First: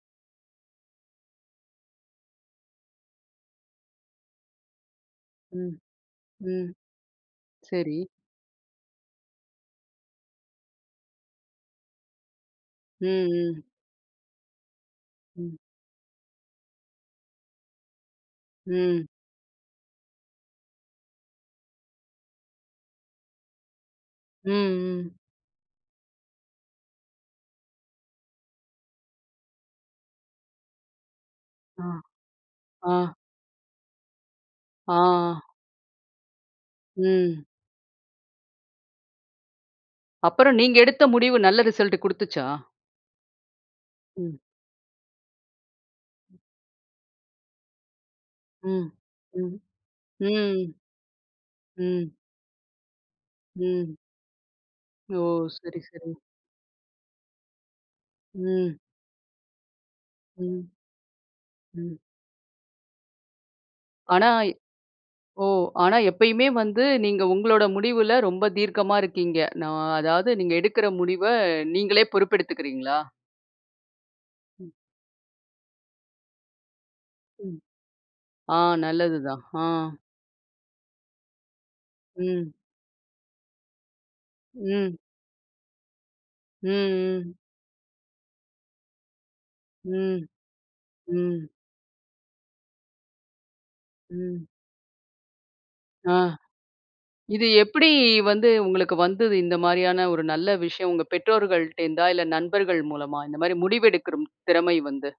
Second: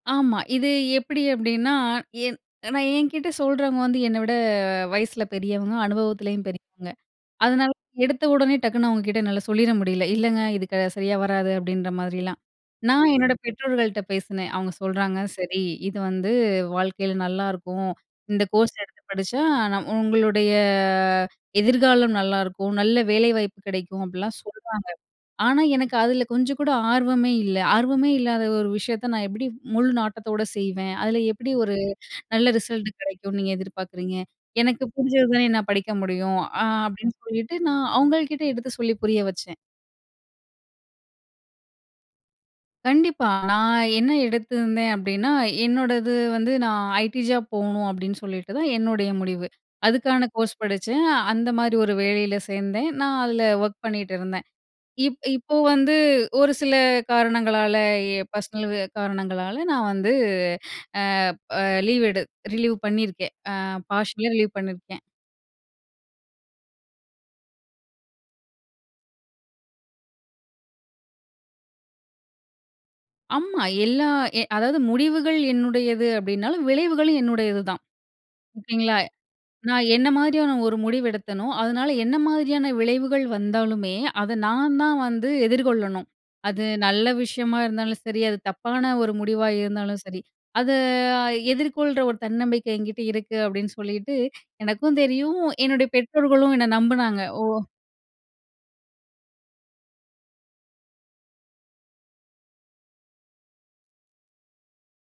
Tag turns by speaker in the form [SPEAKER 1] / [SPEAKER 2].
[SPEAKER 1] ஆமா. இது எப்டி அப்டின்னா, என் நான் என்கிட்ட சொல்றவங்க வந்து என்ன விட, வயசுல
[SPEAKER 2] ம்.
[SPEAKER 1] பெரியவங்க அனுபவத்திலயும்
[SPEAKER 2] ம்.
[SPEAKER 1] பெரியவங்க. அதனால
[SPEAKER 2] சரி.
[SPEAKER 1] எடுத்த உடனே டக்குனு அவுங்க கிட்ட என்னால சொல்லிற முடியல. "இல்லைங்க இது க சரியா வராது" அப்படின்ற மாதிரிலாம். நான் என்னோட
[SPEAKER 2] ம். ம்.
[SPEAKER 1] பெற்றோர்கள்ட்ட பேசினேன். அவுங்க சொல்றாங்க.
[SPEAKER 2] ம்.
[SPEAKER 1] சரி இது வந்து வாழ்க்கையில நல்லாருக்கும். இந்த கோர்ஸ் எடுத்து
[SPEAKER 2] ம்
[SPEAKER 1] படிச்சா நம் உங்களுடைய எதிர்காலம் நல்லாருக்கும். நல்ல வேலைவாய்ப்பு கிடைக்கும் அப்டிலாம்
[SPEAKER 2] ம்,
[SPEAKER 1] சொல்றாங்க.
[SPEAKER 2] ம்.
[SPEAKER 1] ஆனா எனக்கு அதில கொஞ்சம் கூட ஆர்வமே இல்லை. "ஆர்வமே இல்லாத ஒரு விஷயத்த "நான் எப்படி, முழு நாட்டத்தோடு செய்வேன்?" அதில "எப்டி ஒரு
[SPEAKER 2] ஆ.
[SPEAKER 1] நல்ல ரிசல்ட்
[SPEAKER 2] ஆ.
[SPEAKER 1] கிடைக்கும்னு நீங்க எதிர்பார்க்குறீங்க?" "எனக்கு
[SPEAKER 2] ஆ.
[SPEAKER 1] புரிஞ்சதுதானே என்னால படிக்க முடியும்!" அ அப்படின்னு
[SPEAKER 2] ம்.
[SPEAKER 1] சொல்லிட்டு, நான் அவுங்கள்கிட்ட எடுத்து சொல்லி புரிய வச்சேன்.
[SPEAKER 2] அப்புறம் நீங்க எடுத்த முடிவு நல்ல ரிசல்ட் குடுத்துச்சா?
[SPEAKER 1] கண்டிப்பா நான் என்ன
[SPEAKER 2] ம்.
[SPEAKER 1] எடுத்திருந்தேன் அப்டின்னா, என்னோடது வந்து நான் ஐடி ஜாப் போவுணும் அப்டின்னு சொல்லிட்டு தான்
[SPEAKER 2] ம்.
[SPEAKER 1] என்னுடைய முடிவு
[SPEAKER 2] ம்.
[SPEAKER 1] அதுக்கான கோர்ஸ்
[SPEAKER 2] ம்.
[SPEAKER 1] படிச்சேன். அந்த மாரி
[SPEAKER 2] ம்,
[SPEAKER 1] ஒரு
[SPEAKER 2] ம்.
[SPEAKER 1] வேலையில சேந்தேன். நான் அதில ஒர்க்
[SPEAKER 2] ம்.
[SPEAKER 1] பண்ணிகிட்டு இருந்தேன். இப்
[SPEAKER 2] ஓ!
[SPEAKER 1] இப்ப
[SPEAKER 2] சரி,
[SPEAKER 1] வந்து
[SPEAKER 2] சரி.
[SPEAKER 1] ஒரு சில காரணங்களால எ பர்ஸ்னல்
[SPEAKER 2] ம்.
[SPEAKER 1] காரணங்களால நான் வந்து,
[SPEAKER 2] ம்.
[SPEAKER 1] அ
[SPEAKER 2] ம்.
[SPEAKER 1] லீவ் எடு ரிலீவ் பண்ணியிருக்கேன். அ
[SPEAKER 2] ஆனா
[SPEAKER 1] பார்ஷியல்லா ரிலீவ் பண்ணிருக்கேன்.
[SPEAKER 2] ஓ ஆனா எப்பயுமே வந்து நீங்க உங்களோட முடிவுல ரொம்ப தீர்க்கமா இருக்கீங்க. நான் அதாவது, நீங்க எடுக்கிற முடிவை, "நீங்களே பொறுப்பு எடுத்துக்குறீங்களா?"
[SPEAKER 1] ஆமா, எல்லா எ
[SPEAKER 2] ம்.
[SPEAKER 1] அதாவது முடிவுகள் என்னுடையது அப்டினாலும், விளைவுகளும்
[SPEAKER 2] ம்.
[SPEAKER 1] என்னுடையதுதான்.
[SPEAKER 2] ஆ
[SPEAKER 1] ஓகேங்களா?
[SPEAKER 2] நல்லது தான். ஆ.
[SPEAKER 1] நான் என்ன மாதிரியான ஒரு முடிவு எடுத்தனோ, அதனால என்ன
[SPEAKER 2] ம்.
[SPEAKER 1] மாதிரியான விளைவுகள் வந்தாலுமே, அத நான்
[SPEAKER 2] ம்.
[SPEAKER 1] தான் வந்து எதிர்கொள்ளணும். அது நல்ல
[SPEAKER 2] ம், ம்.
[SPEAKER 1] விஷயமா இருந்தாலும் சரி அது தப்பான ஒரு முடிவா இருந்தாலும் சரி,
[SPEAKER 2] ம்,
[SPEAKER 1] அத
[SPEAKER 2] ம்.
[SPEAKER 1] எதிர்கொள்ற ஒரு தன்னம்பிக்கை என்கிட்ட இருக்கு. அப்டின்னு சொல்லிட்டு
[SPEAKER 2] ம்.
[SPEAKER 1] எனக்கும் தெரியும், என்னுடைய
[SPEAKER 2] ஆ
[SPEAKER 1] பெற்றோர்களும் என்ன நம்புனாங்க
[SPEAKER 2] "இது
[SPEAKER 1] ஓ
[SPEAKER 2] எப்படி வந்து உங்களுக்கு வந்தது?" இந்த மாரியான ஒரு நல்ல விஷயம். "உங்க பெற்றோர்கள்ட்ட இருந்தா, இல்ல நண்பர்கள் மூலமா?" இந்த மாரி முடிவு எடுக்குற திறமை வந்து!